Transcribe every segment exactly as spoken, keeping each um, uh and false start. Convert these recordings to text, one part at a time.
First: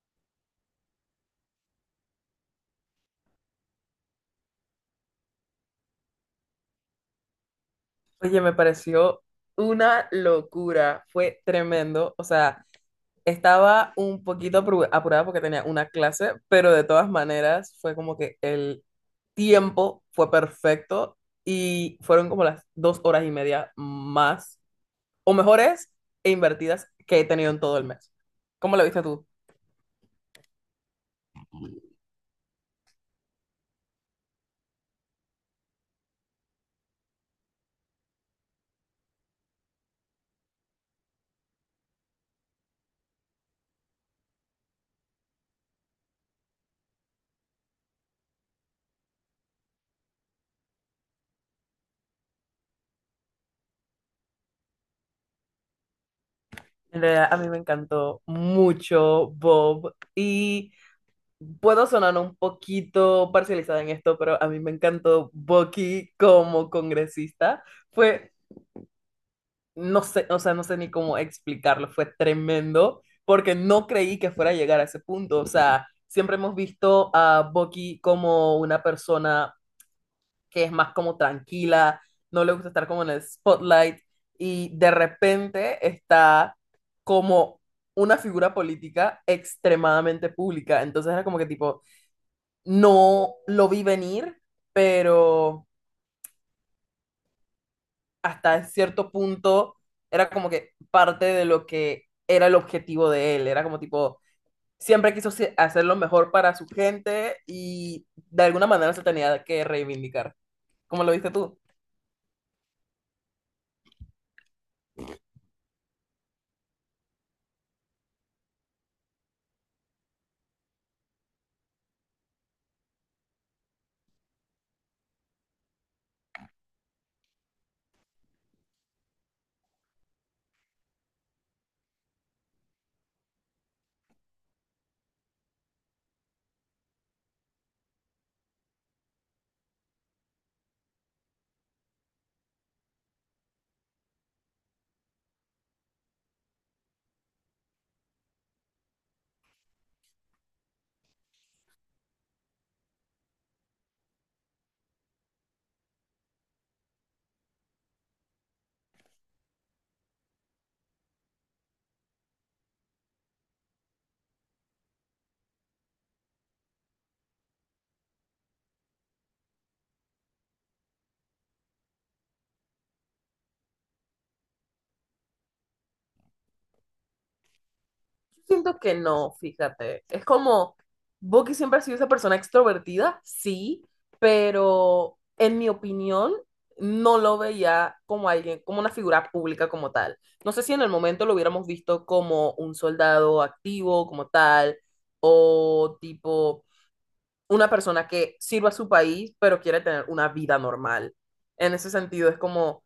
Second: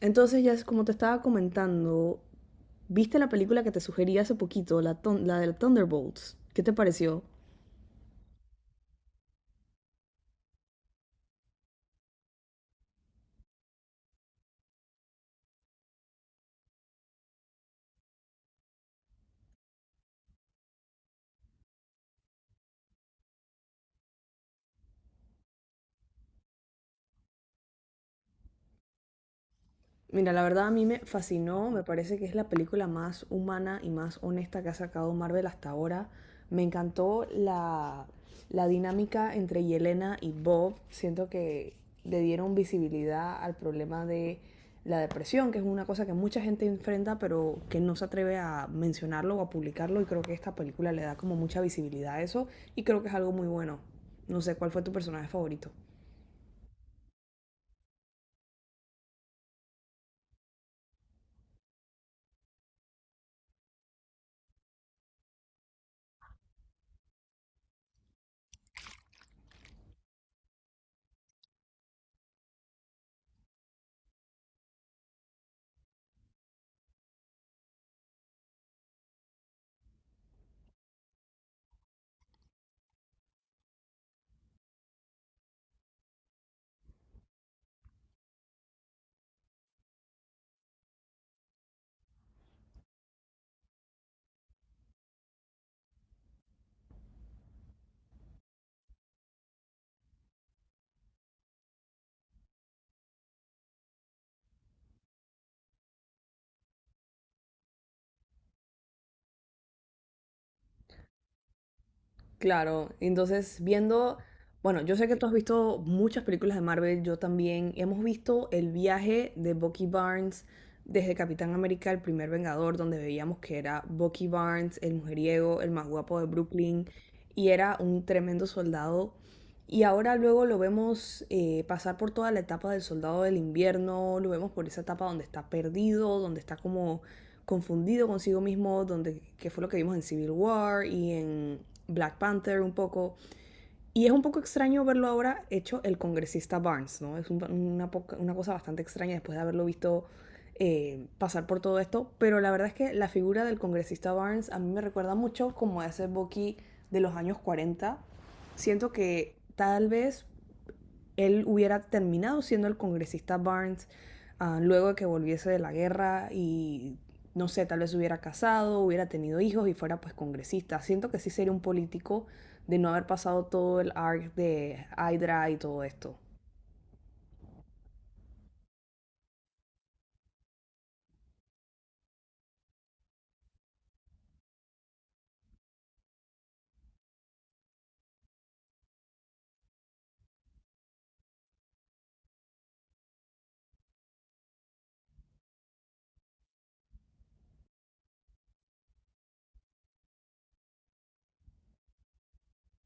Entonces, ya es como te estaba comentando, ¿viste la película que te sugerí hace poquito, la, ton- la de Thunderbolts? ¿Qué te pareció? Oye, me pareció una locura, fue tremendo. O sea, estaba un poquito apuru- apurada porque tenía una clase, pero de todas maneras fue como que el tiempo fue perfecto y fueron como las dos horas y media más, o mejores e invertidas que he tenido en todo el mes. ¿Cómo lo viste tú? Mira, la verdad a mí me fascinó, me parece que es la película más humana y más honesta que ha sacado Marvel hasta ahora. Me encantó la, la dinámica entre Yelena y Bob. Siento que le dieron visibilidad al problema de la depresión, que es una cosa que mucha gente enfrenta, pero que no se atreve a mencionarlo o a publicarlo. Y creo que esta película le da como mucha visibilidad a eso y creo que es algo muy bueno. No sé, ¿cuál fue tu personaje favorito? En realidad, a mí me encantó mucho Bob y puedo sonar un poquito parcializada en esto, pero a mí me encantó Bucky como congresista. Fue, no sé, o sea, no sé ni cómo explicarlo, fue tremendo, porque no creí que fuera a llegar a ese punto. O sea, siempre hemos visto a Bucky como una persona que es más como tranquila, no le gusta estar como en el spotlight, y de repente está como una figura política extremadamente pública. Entonces era como que tipo no lo vi venir, pero hasta cierto punto era como que parte de lo que era el objetivo de él, era como tipo, siempre quiso se- hacer lo mejor para su gente y de alguna manera se tenía que reivindicar. ¿Cómo lo viste tú? Claro, entonces viendo, bueno, yo sé que tú has visto muchas películas de Marvel, yo también. Hemos visto el viaje de Bucky Barnes desde Capitán América, el primer Vengador, donde veíamos que era Bucky Barnes, el mujeriego, el más guapo de Brooklyn, y era un tremendo soldado. Y ahora luego lo vemos eh, pasar por toda la etapa del soldado del invierno, lo vemos por esa etapa donde está perdido, donde está como confundido consigo mismo, donde, que fue lo que vimos en Civil War y en Black Panther un poco. Y es un poco extraño verlo ahora hecho el congresista Barnes, ¿no? Es un, una, poca, una, cosa bastante extraña después de haberlo visto eh, pasar por todo esto, pero la verdad es que la figura del congresista Barnes a mí me recuerda mucho como a ese Bucky de los años cuarenta. Siento que tal vez él hubiera terminado siendo el congresista Barnes uh, luego de que volviese de la guerra y no sé, tal vez hubiera casado, hubiera tenido hijos y fuera pues congresista. Siento que sí sería un político de no haber pasado todo el arc de Hydra y todo esto. Yo siento que no, fíjate. Es como, Bucky siempre ha sido esa persona extrovertida, sí, pero en mi opinión, no lo veía como alguien, como una figura pública como tal. No sé si en el momento lo hubiéramos visto como un soldado activo, como tal, o tipo una persona que sirva a su país, pero quiere tener una vida normal. En ese sentido, es como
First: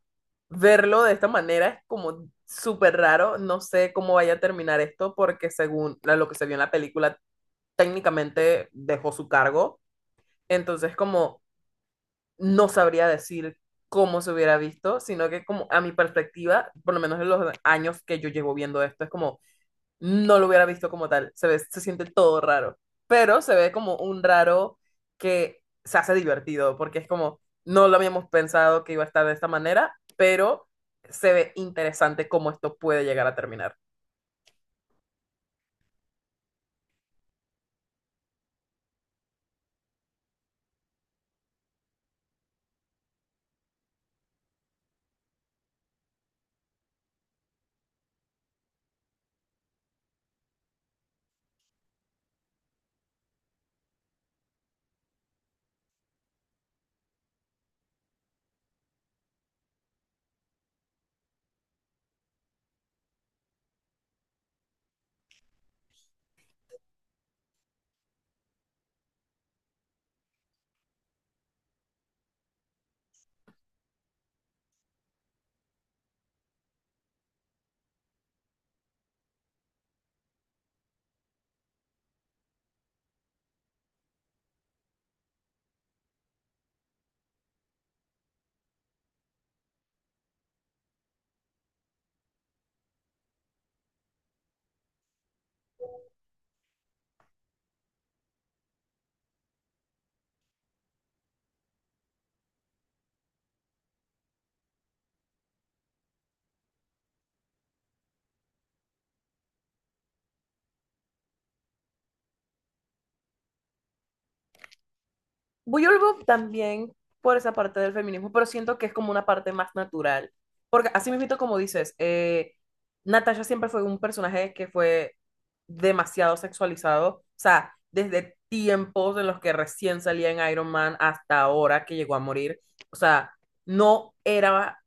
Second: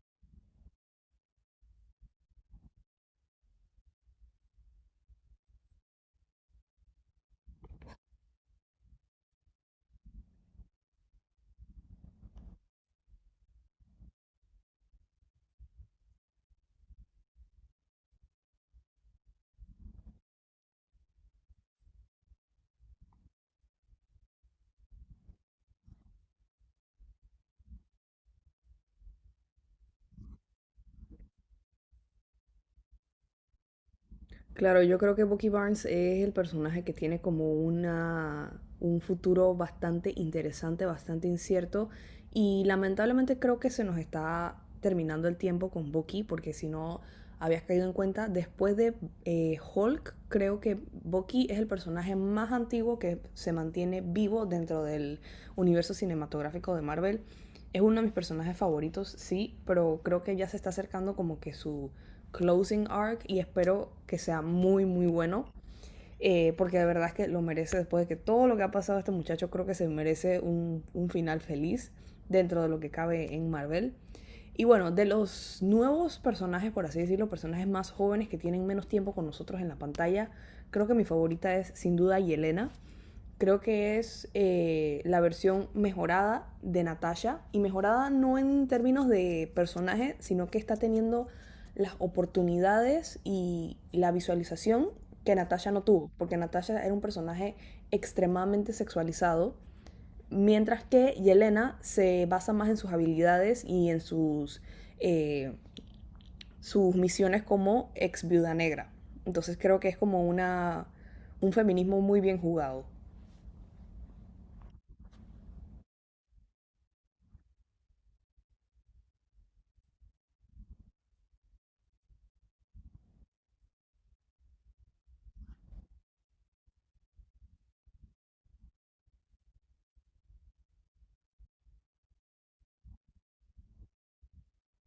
verlo de esta manera es como súper raro. No sé cómo vaya a terminar esto porque según la- lo que se vio en la película, técnicamente dejó su cargo. Entonces, como no sabría decir cómo se hubiera visto, sino que como a mi perspectiva, por lo menos en los años que yo llevo viendo esto, es como no lo hubiera visto como tal. Se ve, se siente todo raro. Pero se ve como un raro que se hace divertido, porque es como, no lo habíamos pensado que iba a estar de esta manera, pero se ve interesante cómo esto puede llegar a terminar. Claro, yo creo que Bucky Barnes es el personaje que tiene como una, un futuro bastante interesante, bastante incierto. Y lamentablemente creo que se nos está terminando el tiempo con Bucky, porque si no habías caído en cuenta, después de eh, Hulk, creo que Bucky es el personaje más antiguo que se mantiene vivo dentro del universo cinematográfico de Marvel. Es uno de mis personajes favoritos, sí, pero creo que ya se está acercando como que su closing arc y espero que sea muy, muy bueno. Eh, porque de verdad es que lo merece después de que todo lo que ha pasado a este muchacho, creo que se merece un, un final feliz dentro de lo que cabe en Marvel. Y bueno, de los nuevos personajes, por así decirlo, personajes más jóvenes que tienen menos tiempo con nosotros en la pantalla, creo que mi favorita es sin duda Yelena. Creo que es eh, la versión mejorada de Natasha. Y mejorada no en términos de personaje, sino que está teniendo las oportunidades y la visualización que Natasha no tuvo. Porque Natasha era un personaje extremadamente sexualizado. Mientras que Yelena se basa más en sus habilidades y en sus, eh, sus misiones como ex viuda negra. Entonces creo que es como una, un feminismo muy bien jugado. Buyolbo también por esa parte del feminismo, pero siento que es como una parte más natural. Porque así mismo, como dices, eh, Natasha siempre fue un personaje que fue demasiado sexualizado. O sea, desde tiempos en los que recién salía en Iron Man hasta ahora que llegó a morir. O sea, no era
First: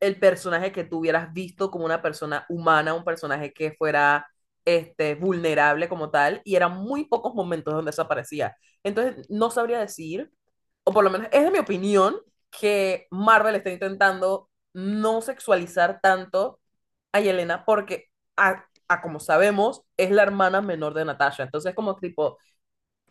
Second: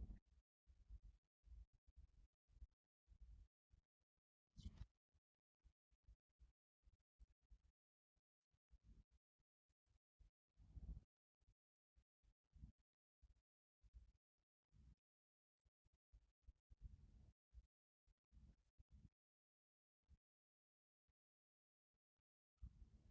el personaje que tú hubieras visto como una persona humana, un personaje que fuera este, vulnerable como tal, y eran muy pocos momentos donde desaparecía. Entonces, no sabría decir, o por lo menos es de mi opinión, que Marvel está intentando no sexualizar tanto a Yelena porque, a, a como sabemos, es la hermana menor de Natasha. Entonces, como tipo,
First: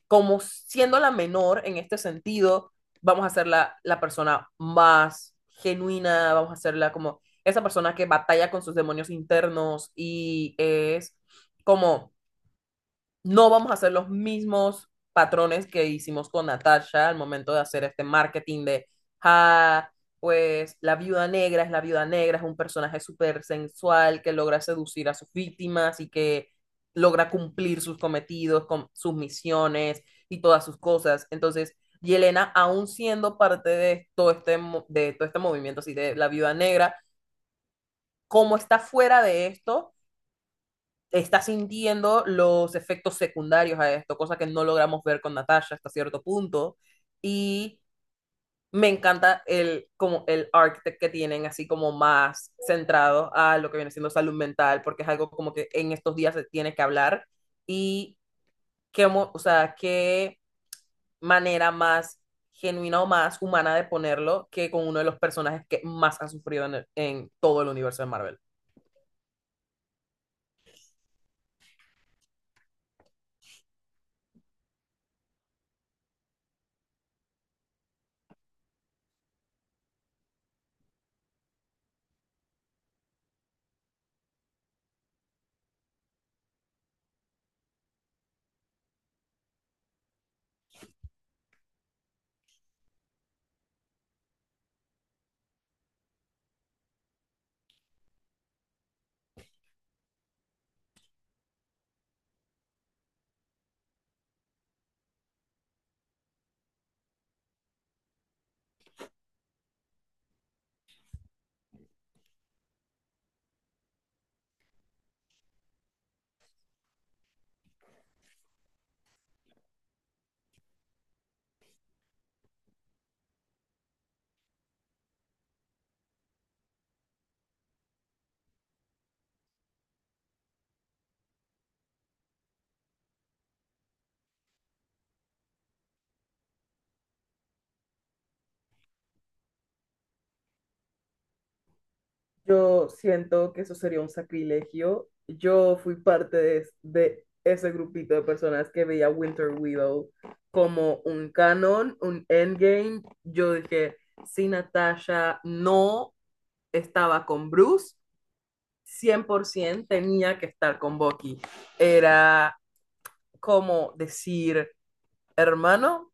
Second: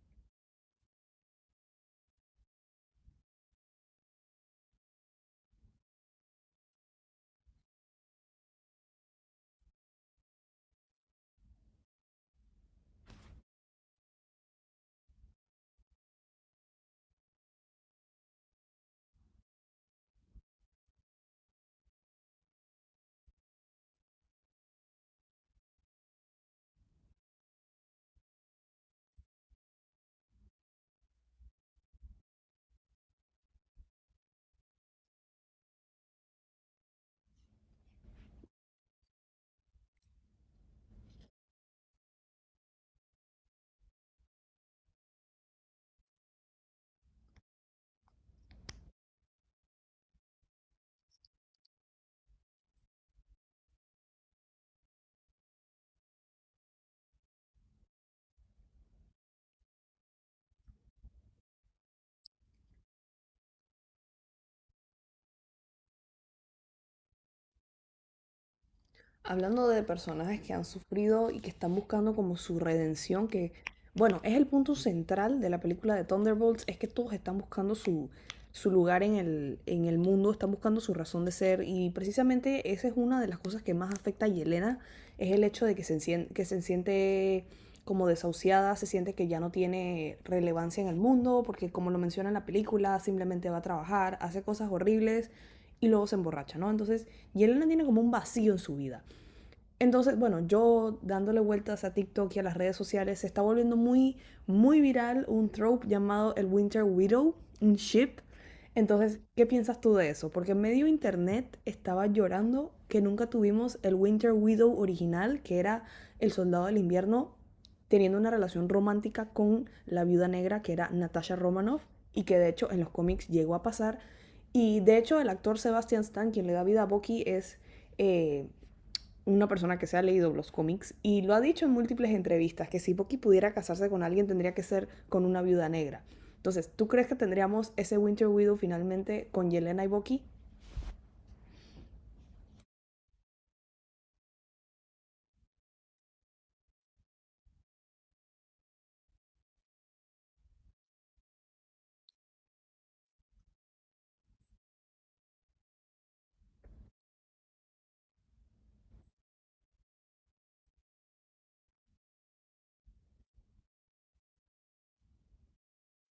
como siendo la menor en este sentido, vamos a hacerla la persona más genuina, vamos a hacerla como esa persona que batalla con sus demonios internos y es como no vamos a hacer los mismos patrones que hicimos con Natasha al momento de hacer este marketing de, ah, pues la viuda negra es la viuda negra, es un personaje súper sensual que logra seducir a sus víctimas y que logra cumplir sus cometidos, con sus misiones y todas sus cosas. Entonces, Yelena, aún siendo parte de todo este, de todo este movimiento así de la viuda negra, como está fuera de esto, está sintiendo los efectos secundarios a esto, cosa que no logramos ver con Natasha hasta cierto punto. Y me encanta el, como el arc que tienen, así como más centrado a lo que viene siendo salud mental, porque es algo como que en estos días se tiene que hablar. Y qué, o sea, qué manera más genuina o más humana de ponerlo que con uno de los personajes que más ha sufrido en, el, en todo el universo de Marvel. Hablando de personajes que han sufrido y que están buscando como su redención, que bueno, es el punto central de la película de Thunderbolts, es que todos están buscando su, su lugar en el, en el mundo, están buscando su razón de ser y precisamente esa es una de las cosas que más afecta a Yelena, es el hecho de que se, encien- que se siente como desahuciada, se siente que ya no tiene relevancia en el mundo, porque como lo menciona en la película, simplemente va a trabajar, hace cosas horribles y luego se emborracha, ¿no? Entonces, Yelena tiene como un vacío en su vida. Entonces, bueno, yo dándole vueltas a TikTok y a las redes sociales, se está volviendo muy, muy viral un trope llamado el Winter Widow, un ship. Entonces, ¿qué piensas tú de eso? Porque medio internet estaba llorando que nunca tuvimos el Winter Widow original, que era el soldado del invierno teniendo una relación romántica con la viuda negra, que era Natasha Romanoff, y que de hecho en los cómics llegó a pasar. Y de hecho el actor Sebastian Stan, quien le da vida a Bucky, es... eh, una persona que se ha leído los cómics y lo ha dicho en múltiples entrevistas, que si Bucky pudiera casarse con alguien tendría que ser con una viuda negra. Entonces, ¿tú crees que tendríamos ese Winter Widow finalmente con Yelena y Bucky? Yo siento que eso sería un sacrilegio. Yo fui parte de, de ese grupito de personas que veía Winter Widow como un canon, un endgame. Yo dije, si Natasha no estaba con Bruce, cien por ciento tenía que estar con Bucky. Era como decir, hermano,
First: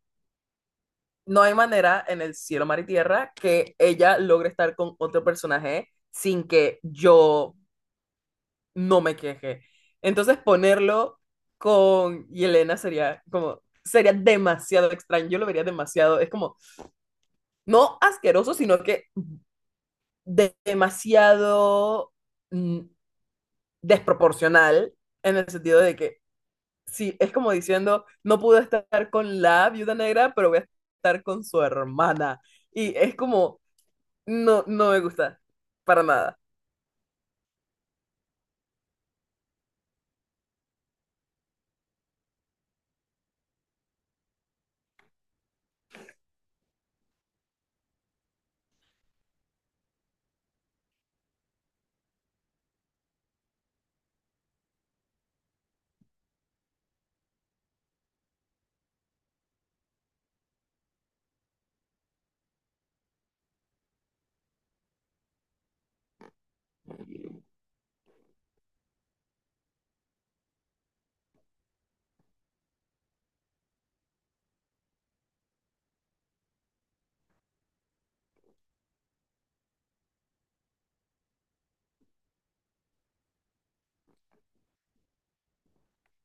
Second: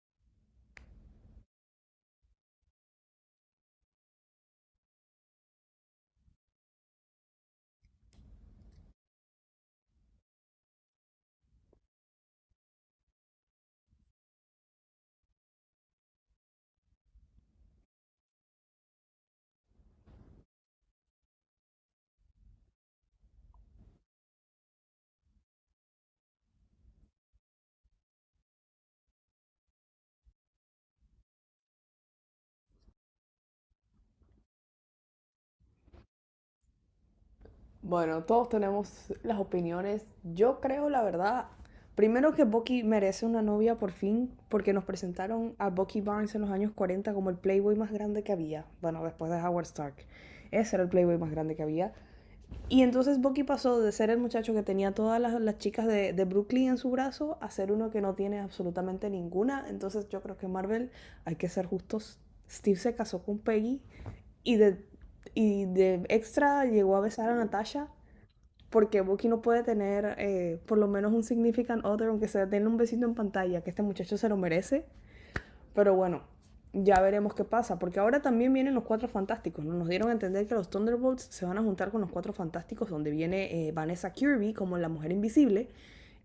no hay manera en el cielo, mar y tierra que ella logre estar con otro personaje sin que yo no me quejé. Entonces ponerlo con Yelena sería como, sería demasiado extraño, yo lo vería demasiado, es como, no asqueroso, sino que de- demasiado mm, desproporcional en el sentido de que, sí, es como diciendo, no pude estar con la viuda negra, pero voy a estar con su hermana. Y es como, no, no me gusta, para nada. Bueno, todos tenemos las opiniones. Yo creo, la verdad, primero que Bucky merece una novia por fin, porque nos presentaron a Bucky Barnes en los años cuarenta como el playboy más grande que había. Bueno, después de Howard Stark. Ese era el playboy más grande que había. Y entonces Bucky pasó de ser el muchacho que tenía todas las, las chicas de, de, Brooklyn en su brazo a ser uno que no tiene absolutamente ninguna. Entonces yo creo que Marvel, hay que ser justos, Steve se casó con Peggy y de, y de extra llegó a besar a Natasha porque Bucky no puede tener eh, por lo menos un significant other, aunque sea tener un besito en pantalla, que este muchacho se lo merece. Pero bueno, ya veremos qué pasa, porque ahora también vienen los Cuatro Fantásticos, ¿no? Nos dieron a entender que los Thunderbolts se van a juntar con los Cuatro Fantásticos, donde viene eh, Vanessa Kirby como la Mujer Invisible.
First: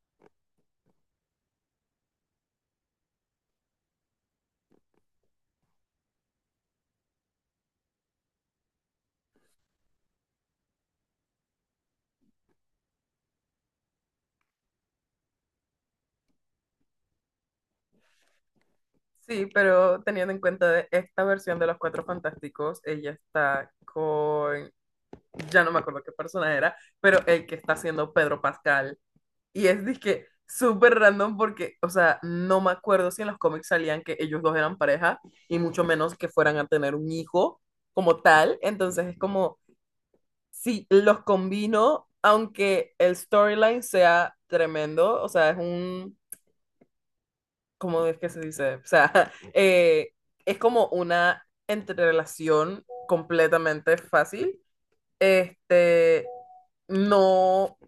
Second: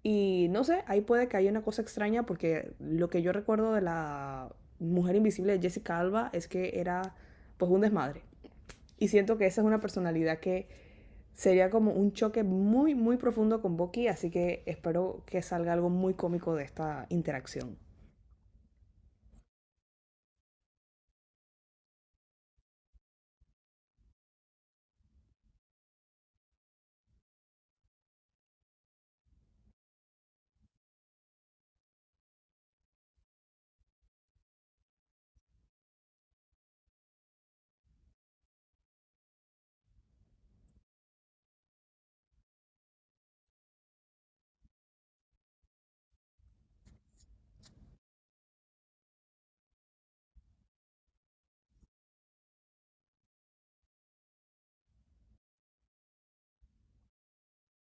Y no sé, ahí puede que haya una cosa extraña, porque lo que yo recuerdo de la Mujer Invisible de Jessica Alba es que era pues un desmadre. Y siento que esa es una personalidad que sería como un choque muy, muy profundo con Bucky, así que espero que salga algo muy cómico de esta interacción. Sí, pero teniendo en cuenta de esta versión de Los Cuatro Fantásticos, ella está con, ya no me acuerdo qué persona era, pero el que está haciendo Pedro Pascal. Y es disque súper random porque, o sea, no me acuerdo si en los cómics salían que ellos dos eran pareja y mucho menos que fueran a tener un hijo como tal. Entonces es como, si los combino, aunque el storyline sea tremendo, o sea, es un ¿cómo es que se dice? O sea, eh, es como una entrerelación completamente fácil. Este, no,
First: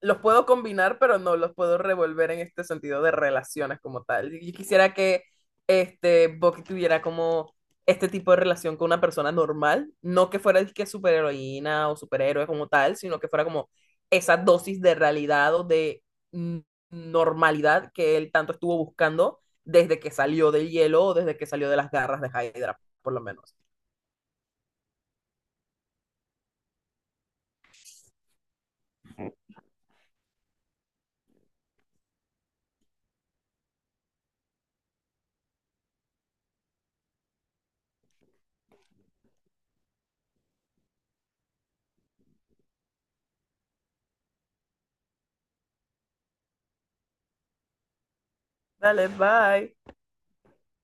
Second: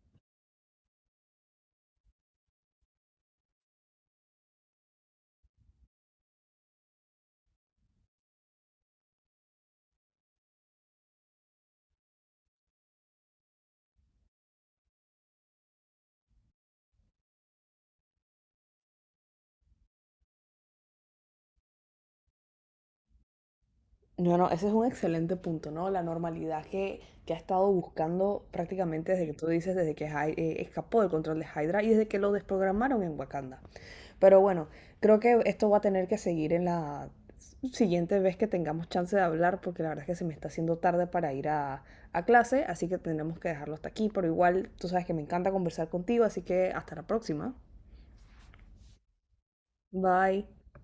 los puedo combinar, pero no los puedo revolver en este sentido de relaciones como tal. Yo quisiera que este Bucky tuviera como este tipo de relación con una persona normal, no que fuera el que superheroína o superhéroe como tal, sino que fuera como esa dosis de realidad o de mm, normalidad que él tanto estuvo buscando desde que salió del hielo o desde que salió de las garras de Hydra, por lo menos. No, no, ese es un excelente punto, ¿no? La normalidad que, que ha estado buscando prácticamente desde que tú dices, desde que Hy- eh, escapó del control de Hydra y desde que lo desprogramaron en Wakanda. Pero bueno, creo que esto va a tener que seguir en la siguiente vez que tengamos chance de hablar, porque la verdad es que se me está haciendo tarde para ir a, a clase, así que tendremos que dejarlo hasta aquí, pero igual tú sabes que me encanta conversar contigo, así que hasta la próxima. Dale, bye. Bye.